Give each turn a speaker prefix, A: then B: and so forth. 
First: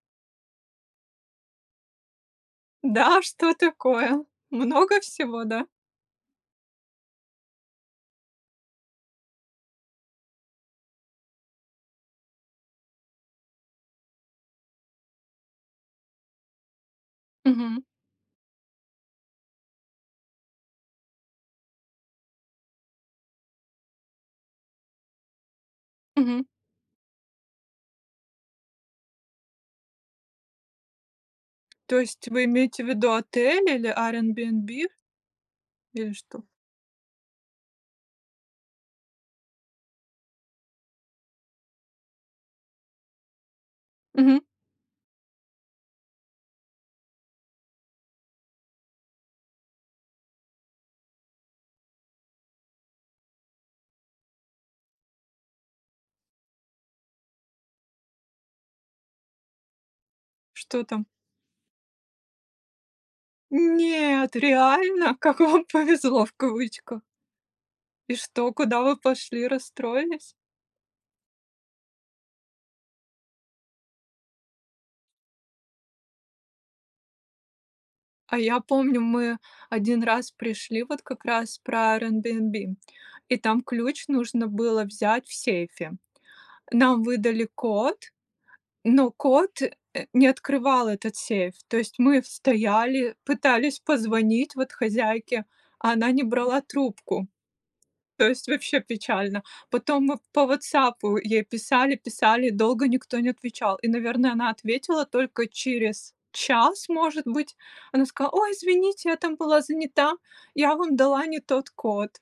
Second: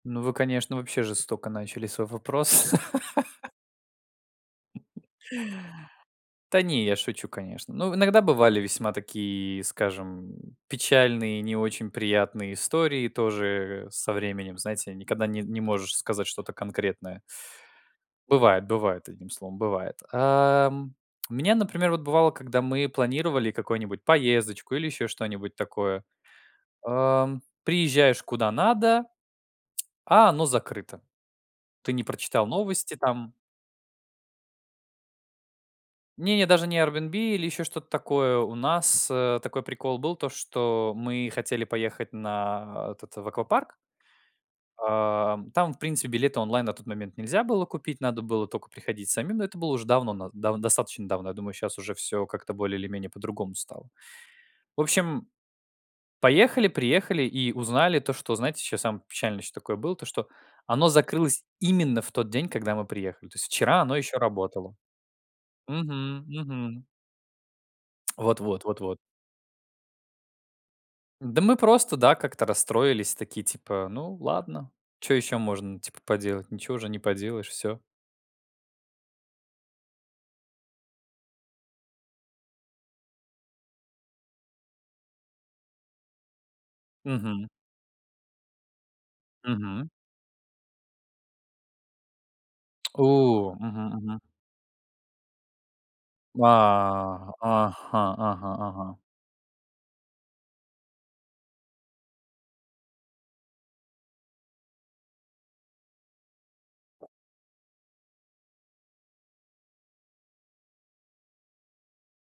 A: Ну, вы, конечно, вообще жестоко начали свой вопрос.
B: Да, а что такое? Много всего, да?
A: Та не, я шучу, конечно. Ну, иногда бывали весьма такие, скажем, м, печальные, не очень приятные истории тоже, э, со временем, знаете, никогда не не можешь сказать что-то конкретное.
B: Мгм.
A: Бывает, бывает, одним словом бывает. Эм, у меня, например, вот бывало, когда мы планировали какой-нибудь поездочку или еще что-нибудь такое.
B: Мгм.
A: Ам, приезжаешь куда надо, а оно закрыто. Ты
B: То
A: не
B: есть вы
A: прочитал
B: имеете в
A: новости
B: виду
A: там
B: отель или Airbnb? Или что?
A: Не-не, даже не Airbnb или еще что-то такое. У нас, э, такой прикол был, то, что мы хотели поехать на, а, этот в аквапарк.
B: Мгм.
A: Ам, там, в принципе, билеты онлайн на тот момент нельзя было купить, надо было тока приходить самим. Но это было уже давно, нав дав достаточно давно. Я думаю, сейчас уже всё как-то более или менее по-другому стало. В общем, поехали, приехали и узнали то, что, знаете, сейчас самое печальное, что такое было: то, что
B: Что
A: оно
B: там?
A: закрылось именно в тот день, когда мы приехали. То есть вчера оно ещё
B: Нет
A: работало.
B: реально? Как вам повезло,
A: Мгм,
B: в
A: мгм.
B: кавычках. И что,
A: Вот-вот,
B: куда вы
A: вот-вот.
B: пошли? Расстроились?
A: Да мы просто, да, как-то расстроились, такие типа: "Ну ладно, чё ещё можно, типа, поделать? Ничего уже не поделаешь, всё".
B: А я помню, мы 1 раз пришли, вот как раз про Airbnb, и там ключ нужно было взять в сейфе. Нам выдали
A: Мгм.
B: код, но код,
A: Мгм.
B: э, не открывал этот сейф. То есть мы стояли,
A: О,
B: пытались
A: мгм, мгм.
B: позвонить, вот, хозяйке, а она не
A: Ва,
B: брала трубку.
A: ага,
B: То есть
A: ага,
B: вообще
A: ага.
B: печально. Потом мы по "Ватсапу" ей писали, писали, долго никто не отвечал. И, наверно, она ответила только через час, может быть. Она сказала: "Ой, извините, я там была занята. Я вам дала не тот код".